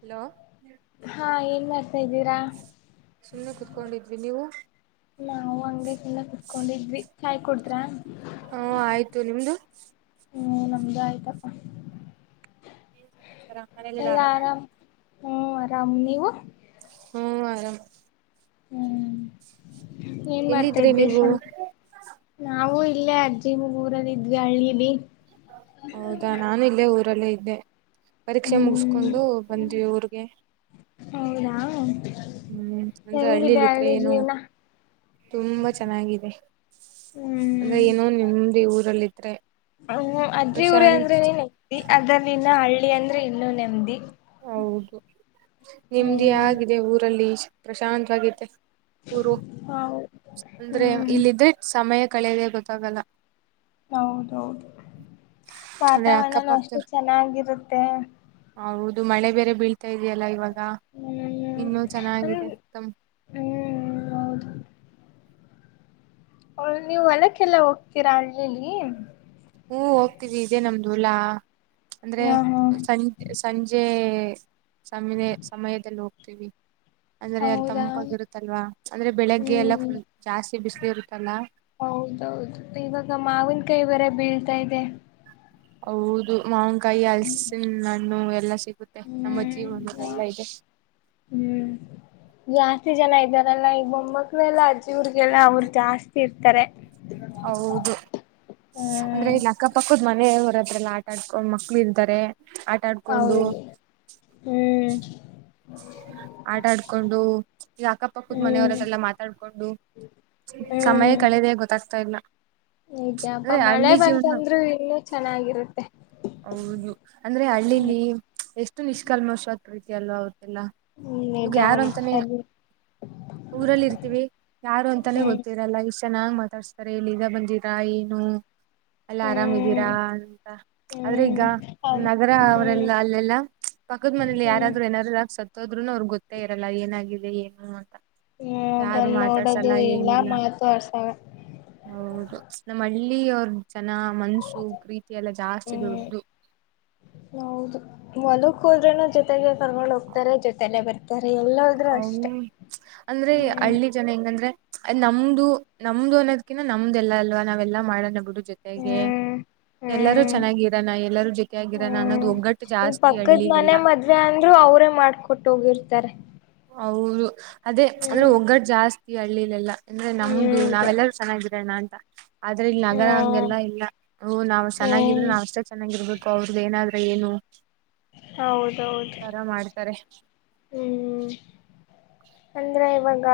Hello ಹಾ ಏನ್ ಮಾಡ್ತಾ ಇದ್ದೀರಾ ಸುಮ್ಮನೆ ಕೂತ್ಕೊಂಡಿದ್ವಿ ನೀವು ನಾವು ಹಂಗೆ ಸುಮ್ಮನೆ ಕುತ್ಕೊಂಡಿದ್ವಿ ಚಾಯ್ ಕುಡ್ದ್ರಾ ಹ್ಮ ಆಯ್ತು ನಿಮ್ದು ಹ್ಞೂ ನಮ್ದಕ ಆಯ್ತಪ್ಪ ಏನ್ ಸಮಾಚಾರ ಮನೆಯಲ್ಲಿ ಎಲ್ಲ ಆರಾಮ ಆರಾಮ್ ಹ್ಮ್ ಆರಾಮ್ ನೀವು ಹ್ಮ ಆರಾಮ್ ಹ್ಮ್, ಏನ್ ಮಾಡ್ತಾ ಎಲ್ಲಿದ್ರಿ ಇದ್ರಿ ನೀವು ಸ್ಲ್ಪ [unintelligible] ನಾವು ಇಲ್ಲೇ ಅಜ್ಜಿ ಊರಲ್ಲಿ ಇದ್ವಿ ಹಳ್ಳಿಲ್ಲಿ. ಹೌದಾ, ನಾನು ಇಲ್ಲೇ ಊರಲ್ಲೇ ಇದ್ದೆ. ಪರೀಕ್ಷೆ ಹ್ಮ್ ಮುಗಸ್ಕೊಂಡು ಬಂದ್ವಿ ಊರ್ಗೆ. ಹೌದಾ,, ಹ್ಮ್, ಅಂದ್ರ ಹೆಂಗಿದೆ ಹಳ್ಳಲಿ ಇದ್ರೆ ಹಳ್ಳಿ ಏನು ಜೀವನ ತುಂಬಾ ಚೆನ್ನಾಗಿದೆ. ಹ್ಮ್ ಅಂದ್ರೆ ಏನೋ ನೆಮ್ಮದಿ ಊರಲ್ಲಿ. ಹ್ಮ್, ಅಜ್ಜಿ ಊರ ಅಂದ್ರೆನೆ ನೆಮ್ದಿ. ಅದರಲ್ಲಿನ ಹಳ್ಳಿ ಅಂದ್ರೆ ಇನ್ನುೂ ನೆಮ್ಮದಿ. ಹೌದು. ನಿಮ್ದಿ ಹ್ಮ್ ಆಗಿದೆ ಊರಲ್ಲಿ ಪ್ರಶಾಂತವಾಗತ್ತೆ. ಊರು. ಹೌದು ಅಂದ್ರೆ ಹ್ಮ್ ಇಲ್ಲಿದ್ರೆ ಸಮಯ ಕಳೆಯದೆ ಗೊತ್ತಾಗಲ್ಲ. ಹೌದೌದು. ಅಂದ್ರೆ ವಾತಾವರಣ ಅಷ್ಟು ಅಕ್ಕಪಕ್ಕದವ್ರು ಚೆನ್ನಾಗಿರುತ್ತೆ. ಇದು ಮಳೆ ಬೇರೆ ಬೀಳ್ತಾ ಇದೆಯಲ್ಲ ಇವಾಗ. ಹ್ಮ್ ಇನ್ನು ನನ್ ಚೆನ್ನಾಗಿದೆ ತ ಹ್ಮ್ ಹ, ನೀವು್ಹೊಲಕ್ಕೆಲ್ಲ ಹೋಗ್ತೀರಾ ಹಳ್ಳೀಲಿ., ಹೂ, ಹೋಗ್ತವಿ ಇದೆ ನಮ್ದು ಹೋಲ ಅಂದ್ರೆ ಹಾ ಹಾ ಸಂಜ ಸಂಜೆ ಸಮನೆ [unintelligible] ಸಮಯದಲ್ಲಿ ಹೋಗ್ತೀವಿ. ಅಂದ್ರೆ ಅಲ್ಲಿ ಹೌದಾ ತಂಪಾಗಿರುತ್ತಲ್ವಾ ಅಂದ್ರೆ ಬೆಳಿಗ್ಗೆ ಎಲ್ಲ ಹ್ಮ್ ಫುಲ್ ಜಾಸ್ತಿ ಬಿಸಿಲುಇರುತ್ತಲ್ಲ. ಹೌದೌದು,. ಇವಾಗ ಮಾವಿನ ಕಾಯಿಬೇರೆ ಬೀಳ್ತಾ ಇದೆ. ಹೌದು, ಮಾವನ್ಕಾಯಿ ಹಲಸಿನ ಹಣ್ಣು ಎಲ್ಲಾ ಸಿ ಆಗುತ್ತೆ ನಮ್ಮ ಹ್ಮ್ ಜೀವನದೆಲ್ಲ ಇದೆ [unintelligible] ಹ್ಮ್ ಜಾಸ್ತಿ ಜನ ಇದ್ದಾರಲ್ಲಾ ಈ ಬೊಮ್ಮಕ್ಳ ಎಲ್ಲ ಅಜ್ಜಿವ್ರಗೆಲ್ಲ ಅವರು ಜಾಸ್ತಿ ಇರ್ತಾರೆ. ಹೌದು. ಅಂದ್ರೆ ಹ್ಮ್ ಇಲ್ಲಿ ಅಕ್ಕಪಕ್ಕದ್ ಮನೆ ಹೊರದ್ರಲ್ಲ ಆಟ ಆಡ್ಕೊಂಡ್ ಮಕ್ಳು ಇರ್ತಾರೆ. ಆಟ ಆಡ್ಕೊಂಡು ಹೌದು, ಹ್ಮ್ ಆಟ ಆಡ್ಕೊಂಡು ಈಗ ಅಕ್ಕಪಕ್ಕದ ಹ್ಮ್ ಮನೆಯವರೆಲ್ಲ ಮಾತಾಡ್ಕೊಂಡು. ಸಮಯ ಕಳೆದ ಗೊತ್ತಾಗ್ತಾ ಇಲ್ಲ. ನಿಜ ಅಪ್ಪ ಅಂದ್ರೆ ಮಳೆ ಹಳ್ಳಿ ಜೀವನ ಬಂತಂದ್ರು ಇನ್ನು ಚೆನ್ನಾಗಿರುತ್ತೆ. - ಹೌದು, ಅಂದ್ರೆ ಹಳ್ಳಿಲಿ ಎಷ್ಟು ನಿಷ್ಕಲ್ಮಶವಾದ ಪ್ರೀತಿಅಲ್ಲ ಅವ. ಎಲ್ಲ ಇವಗ ನಿಜ ಯಾರ ಅಂತಾನೆ [unintelligible] ಅದು ಊರಲ್ಲಿ ಇರ್ತೀವಿ ಯಾರು ಅಂತಾನೆ ಹ್ಮ್ ಗೊತ್ತಿರಲ್ಲ. ಇಷ್ಟ ಚೆನ್ನಾಗ್ ಮಾತಾಡ್ಸ್ತಾರೆ ಇಲ್ಲ ಬಂದಿರಾ ಏನು ಎಲ್ಲ ಹ್ಮ್ ಆರಾಮಿದೀರಾ ಅಂತ. ಆದ್ರೆ ಹ್ಮ್ ಈಗ ಹೌದು ನಗರ ಹ್ಮ್ ಅವರೆಲ್ಲ ಅಲ್ಲೆಲ್ಲಾ ಪಕ್ಕದ ಮನೇಲಿ ಹ್ಮ್ ಯಾರಾದ್ರೂ ಏನಾರಲ್ ಸತ್ತ ಹೋದ್ರುನು ಅವ್ರಿಗೆ ಗೊತ್ತೇ ಇರಲ್ಲ ಏನಾಗಿದೆ ಏನು ಅಂತ. ಹ್ಮ್ ಯಾರು ಬಂದ್ ನೋಡೋದು ಮಾತಾಡ್ಸಲ್ಲ ಇಲ್ಲ ಏನಿಲ್ಲ. ಮಾತು ಆಡ್ಸವ ಹೌದು ನಮ್ಮ- ಇಲ್ಲಿ ಅವ್ರ ಜನ ಮನ್ಸು ಪ್ರೀತಿಯ ಎಲ್ಲ ಜಾಸ್ತಿ ಹ್ಮ್, ದೊಡ್ಡದು ಹೌದು ಹೊಲ ಹೋದ್ರನು ಜೊತೆಗೆ ಕರ್ಕೊಂಡ್ ಹೋಗ್ತಾರೆ ಜೊತೆಲ್ಲೇ ಬರ್ತಾರೆ. ಎಲ್ಲೋದ್ರು ಹ ಅಷ್ಟೆ ಅಂದ್ರೆ ಹ್ಮ್ ಹಳ್ಳಿ ಜನ ಹೆಂಗಂದ್ರೆ, ನಮ್ದು- ನಮ್ದು ಅನ್ನೋದ್ಕಿನ್ನ ನಮ್ದು ಎಲ್ಲ ಅಲ್ವಾ ನಾವೆಲ್ಲಾ ಮಾಡೋಣ ಬಿಡು ಜೊತೆಗೆ ಹ್ಮ್ ಎಲ್ಲರೂ ಹ್ಮ್ ಚೆನ್ನಾಗಿರಾನ ಎಲ್ಲರೂ ಜೊತೆಯಾಗಿರಣ ಹ್ಮ್ ಅನ್ನೋದು ಒಗ್ಗಟ್ಟು ಜಾಸ್ತಿ ಹಳ್ಳಲಿಎಲ್ಲ. ಅವ್ರೇ ಮಾಡ್ಕೊಟ್ಟ ಹೋಗಿರ್ತಾರೆ. ಹೌದು, ಅದೇ ಅಂದ್ರೆ ಹ್ಮ್ ಒಗ್ಗಟ್ಟ ಜಾಸ್ತಿ ಹಳ್ಳಿಲೆಲ್ಲ. ಅಂದ್ರೆ ನಮ್ದು ಹ್ಮ್ ನಾವೆಲ್ಲರೂ ಚೆನ್ನಾಗಿರಣ್ಣ ಅಂತ. ಆದ್ರೆ ಇಲ್ಲಿ ನಗರ ಹ್ಮ್ ಹಂಗೆಲ್ಲ ಇಲ್ಲ. ನಾವ್ಚೆನ್ನಾಗಿದ್ರೆ ಹ್ಮ್ ನಾವ ಅಷ್ಟೇ ಚೆನ್ನಾಗಿರ್ಬೇಕು ಅವ್ರದ ಏನಾದ್ರು ಏನು ತರ ಮಾಡ್ತಾರೆ [unintelligible] ಹ್ಞೂ, ಅಂದರೆೆ ಇವಾಗ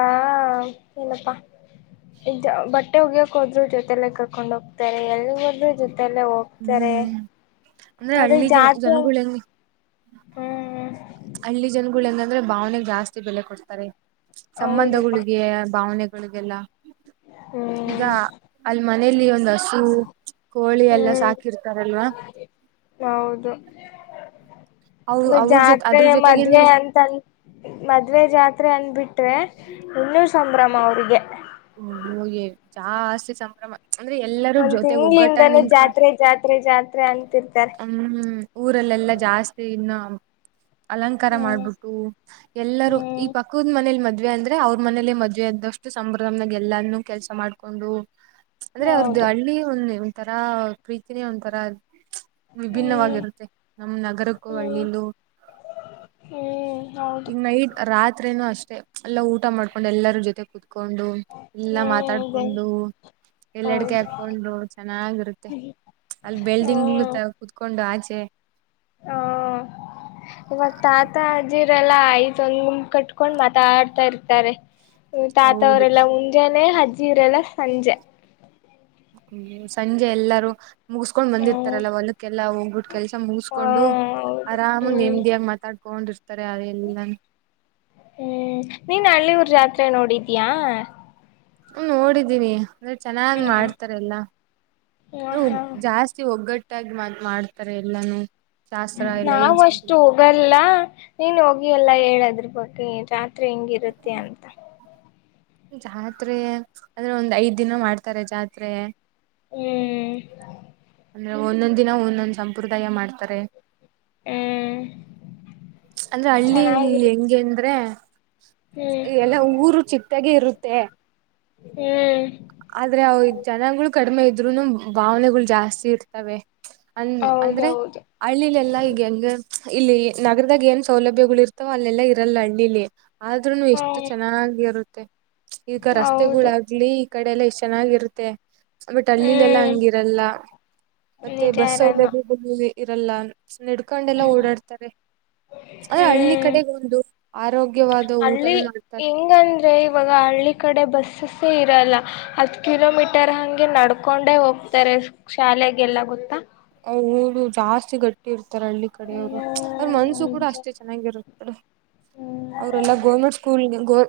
ಏನಪ್ಪಾ ಬಟ್ಟೆ ಹೋಗ್ಯಕೋದ್ರು ಜೊತೆಲ್ಲೆ ಕರ್ಕೊಂಡ್ ಹೋಗ್ತಾರೆ. ಎಲ್ಲ ಹೋದ್ರೂ ಜೊತೆ ಜೊತೆಯಲ್ಲೆ ಹೋಗ್ತಾರೆ. ಹ್ಮ್ ಅಂದ್ರೆ ಅದ್ರ ಹಳ್ಳಿ ಜ ಜಾತ್ ಜನಗಳು ಹೆಂಗ ಹ್ಮ್ ಹಳ್ಳಿ ಜನಗಳು ನಂದ್ರೆ ಭಾವನೆಗ್ ಜಾಸ್ತಿ ಬೆಲೆ ಕೊಡ್ತಾರೆಳ ಹೌದಪ್ಪಾ ಸಂಬಂಧಗಳಿಗೆ ಭಾವನೆಗ್ ಿಗೆಲ್ಲ ಈಗ ಹ್ಮ್ ಅಲ್ಲಿ ಮನೇೆಯಲ್ಲಿ ಒಂದು ಹಸು ಕೋಳಿ ಎಲ್ಲ ಹ್ಮ್ ಸಾಕಿರ್ತಾರಲ್ವಾ ಹೌದು ಅವ್ ಮ ಅವ್ರ ಜೊತೆ ಜಾತ್ರೆ ಅದ್ರ ಜೊತೆಗೇನೆ ಮದ್ವೆ ಅಂತ ಮದ್ವೆ ಜಾತ್ರೆ ಹತ್ರೆ ಅನ್ಬಿಟ್ರೆ ಇನ್ನೂ ಸಂಭ್ರಮ ಅವ್ರಿಗೆ ಹ್ಮ ಹೋಗಗೆ ಜಾಸ್ತಿ ಸಂಭ್ರಮ ಅಂದ್ರೆ ಎಲ್ಲಾರೂ ಒಂದ್ ಜೊತೆಗ್ ಒಗ್ಗಟ್ಟಂಗ ತಿಂಗಳಿಂದಾನೇ ನಿಂತಕ ಜಾತ್ರೆ ಜಾತ್ರೆ ಜಾತ್ರೆ ಅಂತಿರ್ತಾರೆ ಹ ಊರೆಲ್ಲ ಎಲ್ಲಾ ಜಾಸ್ತಿ ಇನ್ನು ಅಲಂಕಾರ ಹ್ಮ್ ಮಾಡ್ಬಿಟ್ಟು ಎಲ್ಲರೂ ಈ ಹ್ಮ್ ಪಕ್ಕವದ್ ಮನೇಲಿ ಮದ್ೆ ಮದ್ವೆ ಅಂದ್ರೆ ಅವ್ರ ಮನೇಲೆೇ ಮದ್ವೆ ಇದ್ದಷ್ಟು ಸಂಭ್ರದಮ್ನಾಗ ಎಲ್ಲೂ ಕೆಲ್ಸ ಮಾಡ್ಕೊಂಡು ಅಂದ್ರೆ ಅವ್ರದ್ದು ಹೌದು ಹಳ್ಳಿ ಒಂದ ಒಂ ತರಾ ಪ್ರೀತಿನೇ ಒಂದಂತರ ಹ್ಮ್ ವಿಭಿನ್ನವಾಗಿರುತ್ತೆ ನಮ ನಗರಕ್ಕೂ ಹ್ಮ್ ಒಳ್ಳೀಲುೂ ಹ್ಮ್ ಹೌದು ಈಗ ನೈಟ್ ರಾತ್ೇನನು ಅಷ್ಟೆ ಎಲ್ಲ ಊಟ ಮಾಡ್ಕೊಂಡು ಎಲ್ಲರ ಜೊತೆ ಕುೂತ್ಕೊಂಡು ಕೊಂಡು ಎಲ್ಲಾ ಹ್ಮ್ ಅದೇ ಮಾತಾಡ್ಕೊಂಡು ಎಲ್ಲ ಅಡ್ಗೆ ಹೌದು ಹಾಕೊಂಡು ಚೆನ್ನಾಗಿರುತ್ತೆ ಅಲ್ಲಿ ಬಿಲ್ಡಿಂಗ್ಗಳು ಹ್ಮ್ ಕುೂತ್ಕೊಂಡು ಆಚೆ ಹ ಇವಾಗ ತಾತ ಅಜಿ ಇದೆಲ್ಲ ಐತ್ೊಂದ ಕಟ್ಕೊಂಡ್ ಮಾತಾಡ್ತಾ ಇರ್ತಾರೆ ್ಮ ಹೌದು ತಾತವರೆಲ್ಲಾ ಮುಂಜಾನೆ ಅಜ್ಜಿರೆೆಲ್ಲ ಸಂಜೆ ಹ್ಮ ಸಂಜೆ ಎಲ್ಲರೂ ಮುಗಸ್ಕೊಂಡ್ ಹ್ಮ್ ಬಂದಿರ್ತಾರಲ್ಲ ಒಲ್ಕ್ಕೆ ಎಲ್ಲಾ ಹೋಗ್ಬಿಟ್ಟು ಕೆಲ್ಸ ಹ ಮುಗಿಸ್ಕೊಂಡು ಹೌದು ಆರಾಮ ಹ್ಮ್ ನಿಮಡಿಿಯಗ ಮಾತಾಡ್ ಹ್ಮ್ ನೀನ್ ಹಳ್ಳಿ ಊರ್ ಜಾತ್ರೆ ನೋಡಿದಯಾ ಹ್ಮ ಓಡಿದ್ದೀನಿ ಅಂದ್ರೆ ಚೆನ್ನಾಗ್ ಹ್ಮ್ ಮಾಡ್ತಾರೆಲ್ಲ ಹ ಹಾ ಜಾಸ್ತಿ ಒಗ್ಗಟ್ಟ ಟ್ಟಾಗಿ ಮಾಡ್ತಾರೆ ಎಲ್ಲಾನೂ ನಾವ ಅಷ್ಟು ಹೋಗಲ್ಲ ನೀನ್ ಹೋಗಿ ಎಲ್ಲಾ ಹೇಳದ್ರ ಬಗ್ಗೆಾತ್ ಮಾ ಹೆಂಗಿರುತ್ತೆ ಅಂತ ಜಾತ್ರೆಯ ಅಂದ್ರೆ ಒಂದ್ ಐದ್ ದಿನ ಮಾಡ್ತಾರೆ ಜಾತ್ರೆೆಯ ಹ್ಮ್ ಅಂದ್ರೆ ಒಂದೊಂದ ದಿನ ಒಂದೊಂದ್ ಸಂಪ್ರದಾಯ ಮಾಡ್ತಾರೆ ಹ್ಮ್ ಅಂದ್ರೆ ಹಳ್ಳಿ ಚೆನ್ನಾಗಿರುತ್ತೆ ಹೆಂಗಗೆ ಅಂದ್ರೆ ಎಲ್ಲ ಊರು ಚಿಕ್ಕಾಗ ಇರುತ್ತೆ ಹ್ಮ್ ಆದ್ರೆ ಜನಗಳು ಕಡಿಮೆ ಇದ್ರುನು ಭಾವನೆಗಳು ಜಾಸ್ತಿ ಇರ್ತವೆ ಅ ಅಂದ್ರೆ ಹೌದೌದು ಹಳ್ಳಿಲಿ ಎಲ್ಲಾ ಈಗ ಹೆಂಗ ಇಲ್ಲಿ ನಗರದಾಗ ಏನ್ ಸೌಲಭ್ಯಗಳು ಇರ್ತವೋ ಅಲ್ಲೆಲ್ಲಾ ಇರಲ್ಲ ಹಣಿಲಿ ಆದ್ರೂನು ಎಷ್ಟು ಹ್ಮ್ ಚೆನ್ನನ್ನಾಗಿರುತ್ತೆ ಈಗ ಹೌದು ರಸ್ತೆಗಳಾಗ್ಲಿ ಕಡೆ ಎಲ್ಲ ಇಷ್ಟು ಚೆನ್ನಾಗಿರುತ್ತೆ ಬಟ್ ಅಲ್ಲಿಲ್ಲ ಎಲ್ಲಾ ಹ್ಮ್ ಹಂಗಿರಲ್ಲ ಮತ್ತೆ ಬಸ್ ನಿಜಾರಮ್ಮ ಸೌಲಭ್ಯ ಇರಲ್ಲ ನೆಡ್ಕೊಂಡೆಲ್ಲಾ ಓಡಾಡ್ತಾರೆ ಅದ ಹಳ್ಳಿ ಹ್ಮ್ ಕಡೆಗ ಒಂದು ಆರೋಗ್ಯವಾದ ಹಳ್ಳಿ ಊಟನೂ ಮಾಡ್ತಾನೆ ಹೆಂಗಂದ್ರೆ ಇವಾಗ ಹಳ್ಳಿ ಕಡೆ ಬಸ್ಸಸ್ೇ ಇರಲ್ಲ ಹತ್ತು ಕಿಲೋಮೀಟರ್ ಹಗೆ ನಡ್ಕೊಂಡೆ ಹೋಗ್ತಾರೆ ಶಾಲೆ ಗೆ ಎಲ್ಲ ಗೊತ್ತಾ ಹ ಊದು ಜಾಸ್ತಿ ಗಟ್ಟಿ ಇರ್ತ ತ ಹಳ್ಳಿ ಕಡೆಯವ್ರು ಅವ್ರ ಹ್ಮ್ ಮನ್ಸು ಕೂಡ ನಿಜ ಅಷ್ಟೇ ಚೆನ್ನಾಗಿರುತ್ತ ಕಡ ಹ್ಮ್ ಅವ್ರೆಲ್ಲ ಗೋರ್ಮೆಂಟ್ ಸ್ಕೂಲ್ ಗೋ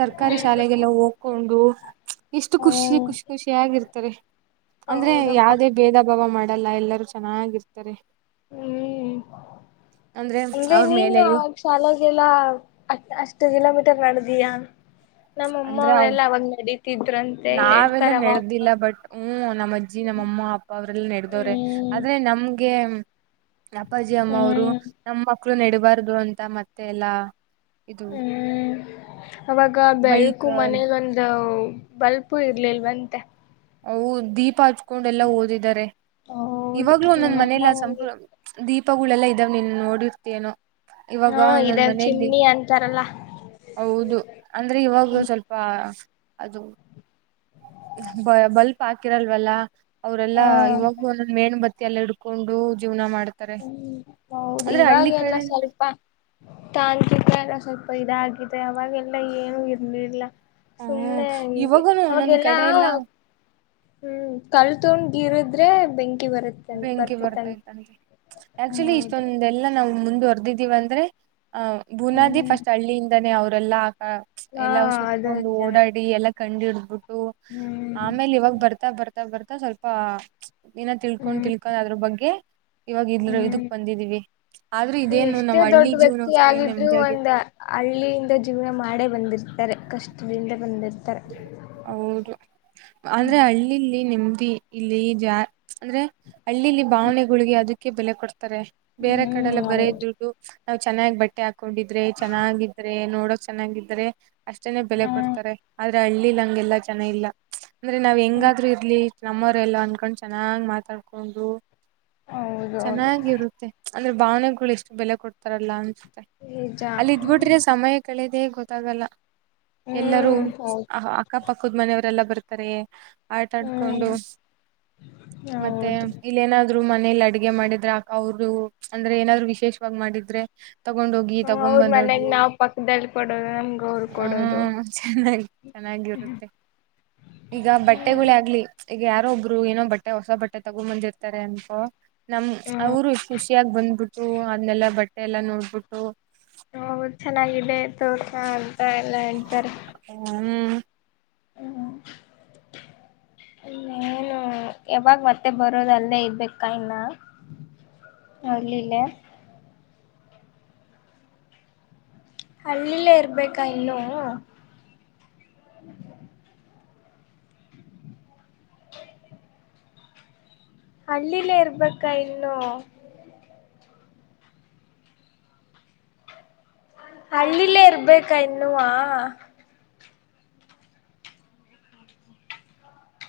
ಸರ್ಕಾರಿ ಶಾಲೆಗೆಲ್ಲ ಹೋಗ್ಕೊಂಡು ಎಷ್ಟು ಖುಷಿ ಹ್ಮ್ ಖುಷಿ ಖುಷಿ ಆಗಿರ್ತ ಅಂದ್ರೆ ಹೌದಪ್ಪ ಯಾವದೇ ಭೇದ ಭಾವ ಮಾಡಲ್ಲ ಎಲ್ಲರೂ ಚೆನ್ನಾಗಿರ್ತಾರೆ ಹ್ಮ್ ಅಂದ್ರೆ ಅವ್ರ ನೀನ್ ಮೇಲೆಯೂ ಅವಾಗ ಶಾಲಾಗೆಲ್ಲಾ ಅಷ್ಟ ಹತ್ತು ಕಿಲೋಮೀಟರ್ ನಡೆದಯ ನಮ್ಮಮ್ಮ ಅಂದ್ರೆ ಅವ ಎಲ್ಲ ಅವಾಗ ನಡಿ ನಾವೆಲ್ಲ ನೆಡ್ದಿಲ್ಲ ಬಟ್ ಹ್ಮ ನಮ್ಮ್ ಅಜ್ಜಿ ನಮ್ಮಅಮ್ಮ ಅಪ್ಪ ಅವ್ರಲ್ಲಾ ನೆಡೆ್ದವ್ರೆ ಹ್ಮ್ ಆದ್ರೆ ನಮ್ ಹಾಗಗೆ ಅಪ್ಪಾಜಿ ಅಮ್ಮ ಅವರು ಹ್ಮ್ ನಮ್ಮ ಮಕ್ಕಳು ನೆಡಬಾರ್ದು ಅಂತ ಮತ್ತೆ ಎಲ್ಲಾ ಇದು ಹ್ಮ್ ಅವಾಗ ಬೈಕ್ ಬೆಳ್ಕು ಮನೇಗೊಂದು ಬಲ್ಪು ಇರ್ಲಿಲ್ವಂತೆ ಅವು ದೀಪ ಹಚ್ಕೊಂಡ ಎಲ್ಲ ಓದಿದಿದ್ದಾರೆ ಹೌದು ಇವಾಗ್ಲೂ ಒಂದೊಂದು ನಮ್ಮಮ್ಮ ಮನೆಯಲ್ಲಿ ಆ ಒಂದು ಸಂಪ್ರದಯ ದೀಪಗಳೆಲ್ಲ ಇದ್ದಾವ್ ನೀನು ನೋಡಿರ್ತೀನೋ ಇವಾಗ ಹಾ ಇದ ನನ್ ಮನೆಯಲ್ಲಿ ಚಿಮ್ನಿ ಅಂತಾರಲ್ಲ ಹೌದು ಅಂದ್ರೆ ಇವಾಗ ಹ್ಮ್ ಸ್ವಲ್ಪ ಅದು ಬ ಬಲ್ಪ್ ಹಾಕಿರಲ್ವಲ್ಲ ಅವ್ರೆಲ್ಲಾ ಹಾ ಇವಾಗ ಒಂದೊಂದು ಮೇಣದ ಬತ್ತಿ ಎಲ್ಲ ಹಿಡ್ಕೊಂಡು ಜೀವನ ಮಾಡ ಹ್ಮ್ ಹೌದು ಇವಾಗೆಲ್ಲ ಕಡೆ ಸ್ವಲ್ಪ ತಾಂತ್ರಿಕ ಎಲ್ಲ ಸ್ವಲ್ಪ ಇದಾಗಿದೆ ಅವಾಗೆಲ್ಲ ಏನು ಇರಲಿಲ್ಲ ಹ್ಮ್ ಸುಮ್ನೆ ಹಂಗೆ ಇವಾಗನು ಒಂದೊಂದ್ ಅವಾಗೆಲ್ಲಾ ಕಡೆ ಎಲ್ಲಾ ಹ್ಮ್ ಕಲ್ ತಗೊಂಡು ಗಿರದ್ರೆ ಬೆಂಕಿ ಬರ್ತ್ತ ಬೆಂಕಿ ಭರ್ತಿತಂತೆ ಬರ್ತೈತಂತೆ ಆಕ್ಚುಲಿ ಇಷ್ಟೊಂದೆಲ್ಲಾ ನಾವವು ಮುಂದುವರ್ದಿದ್ದೀವ ಅಂದ್ರೆ ಅಹ ಬುನಾದಿ ಹ್ಮ್ ಫಸ್ಟ್ ಹಳ್ಳಿಯಿಂದಾನೇ ಅವರೆಲ್ಲ ಹಾ ಎಲ್ಲ ಅದು ಸುತ್ಕೊಂಡು ನಿಜಾನೆ ಓಡಾಡಿ ಎಲ್ಲ ಕಂಡು ಹಡ್ಬಿಟ್ಟು ಹ್ಮ್ ಆಮೇಲೆ ಇವಾಗ ಬರ್ತಾ ಬರ್ತಾ ಬರ್ತಾ ಸ್ವಲ್ಪ ತಿಳ್ಕೊಂಡ್ ಹ್ಮ್ ತಿಳ್ಕೊಂಡ್ ಅದ್ರ ಬಗ್ಗೆ ಇವಾಗ ಇದ ಹ್ಮ್ ಇದಕ್ ಬಂದಿದೀವಿ ಆದ್ರೂ ನೀ ಇದೇನು ಎಷ್ಟೇ ನಮ್ಮ್ ದೊಡ್ಡ ಹಳ್ಳಿ ಜೀವನ ವ್ಯಕ್ತಿ ಅಷ್ಟೇ ಆಗಿದ್ರರು ನೆಮ್ಮದಿಯಾಗಿ ಒಂದ ಹಳ್ಳಿಯಿಂದ ಜೀವನ ಮಾಡೇ ಬಂದಿರ [unintelligible] ಕಷ್ಟದಿಂದ ಬಂದಿರ್ತಾರೆ ಹೌದು ಅಂದ್ರೆ ಹಳ್ಳಿಲಿ ನೆಮ್ಮದಿ ಇಲ್ಲಿ ಜ ಅಂದ್ರೆ ಹಳ್ಳಿಲ್ಲಿ ಭಾವನೆಗಳಿಗೆ ಅದಕ್ಕೆ ಬೆಲೆ ಕೊಡ್ತಾರೆ ಹತ ಬೇರೆ ಹ್ಮ್ ಕಡೆಲ್ಲ ಬರ ಹೌದು ದುಡ್ಡು ನಾವ್ ಚೆನ್ನಾಗಿ ಬಟ್ಟೆ ಹಾಕ್ ಹಕೊಂಡಿದ್ರೆ ಚೆನ್ನಾಗಿದ್ರೆ ನೋಡೋಕ್ ಚೆನ್ನಾಗಿದ್ರೆ ಅಷ್ಟೇನೆ ಬೆಲೆ ಹ್ಮ್ ಕೊಡ್ತಾರೆ ಆದ್ರೆ ಹಳ್ಳಿ ಗೆಲ್ಲಾ ಜನ ಇಲ್ಲ ಅಂದ್ರೆ ನಾವ್ ಹ್ಮ್ ಹೆಂಗಾದ್ರು ಇರ್ಲಿ ನಮ್ಮವರೆಲ್ಲ ಅನ್ಕೊಂಡ್ ಚೆನ್ನಾಗ್ ಮಾತಾಡ್ಕೊಂಡು ಹೌದೌದು ಚೆನ್ನಾಗಿರುತ್ತೆ ಅಂದ್ರೆ ಭಾವನೆಗಳು ಎಷ್ಟು ಬೆಲೆ ಕೊಡ್ತಾರಲ್ಲ ಅನ್ಸುತ್ತೆ ನಿಜ ಅಲ್ಲಿ ಹ್ಮ್ ಇದ್ಬಿಟ್ರೆ ಸಮಯ ಕಳೆದೆ ಗೊತ್ತಾಗಲ್ಲ ಎಲ್ಲರೂ ಹ್ಮ್ ಹೌದು ಅಕ್ಕಪದ್ಮನೆಯವರೆಲ್ಲಾ ಬರ್ತಾರ ಆಟ ಆಡ್ಕೊಂಡು ಹ್ಮ್ ಮತ್ತೆ ಹೌದು ಇಲ್ಲ ನ ಮನೇಲಿ ಅಡಗೆ ಮಾಡಿದ್ರೆ ಆ ಅವರು ಅಂದ್ರೆ ಏನಾದ್ರು ವಿಶೇಷವಾಗಿ ಮಾಡಿದ್ರೆ ತಗೊಂಡೋಗಿ ತಗೊಂಡ್ ಅವ್ರ ಮನೆಗ್ ಬಂದರೋದು ನಾವ್ ಪಕ್ಕದಲ್ಲಿ ಕೊಡೋದು ನಮ್ಗೆ ಅವ್ರು ಕೊಡೋದು ಹ್ಮ ಚೆನ್ನಾಗಿ ಚೆನ್ನಾಗಿರು ಮತ್ತೆ ಈಗ ಬಟ್ಟೆಗಳಿ ಹ್ಮ್ ಆಗ್ಲಿ ಈಗ ಯಾರೋ ಒಬ್ರು ಏನೋ ಬಟ್ಟೆ ಹೊಸ ಬಟ್ಟೆ ತಗೊ ಬಂದಿರ್ತಾರೆ ಅನ್ಕೋ ನಮ್ಮ ಅವರು ಖುಷಿಯಾಗಿ ಬಂದ್ಬಿಟ್ಟು ಅದನ್ನೆಲ್ಲ ಬಟ್ಟೆ ಎಲ್ಲ ನೋಡ್ಬಿಟ್ಟು ಹ ಚೆನ್ನಾಗಿದೆ ತುಕ ಅಂತ ಎಲ್ಲ ಹಂತಾರೆ ಹ್ಮ್ ಹ್ಮ ಏನು ಯಾವಾಗ ಮತ್ತೆ ಬರೋದ ಅಲ್ಲದೇ ಇದಬೇಕಾ ಇನ್ನ ಅಲ್ಲಿಲ್ಲ ಹಳ್ಳಿಲ್ಲೇ ಇರ್ಬೇಕಾ ಇನ್ನುೂ [inaudible] ಹಳ್ಳಿಲೇ ಇರ್ಬೇಕಾ ಇನ್ನು ಹಳ್ಳಿ ಲ್ಲೆ ಇರ್ಬೇಕಾ ಇನ್ನುವಾ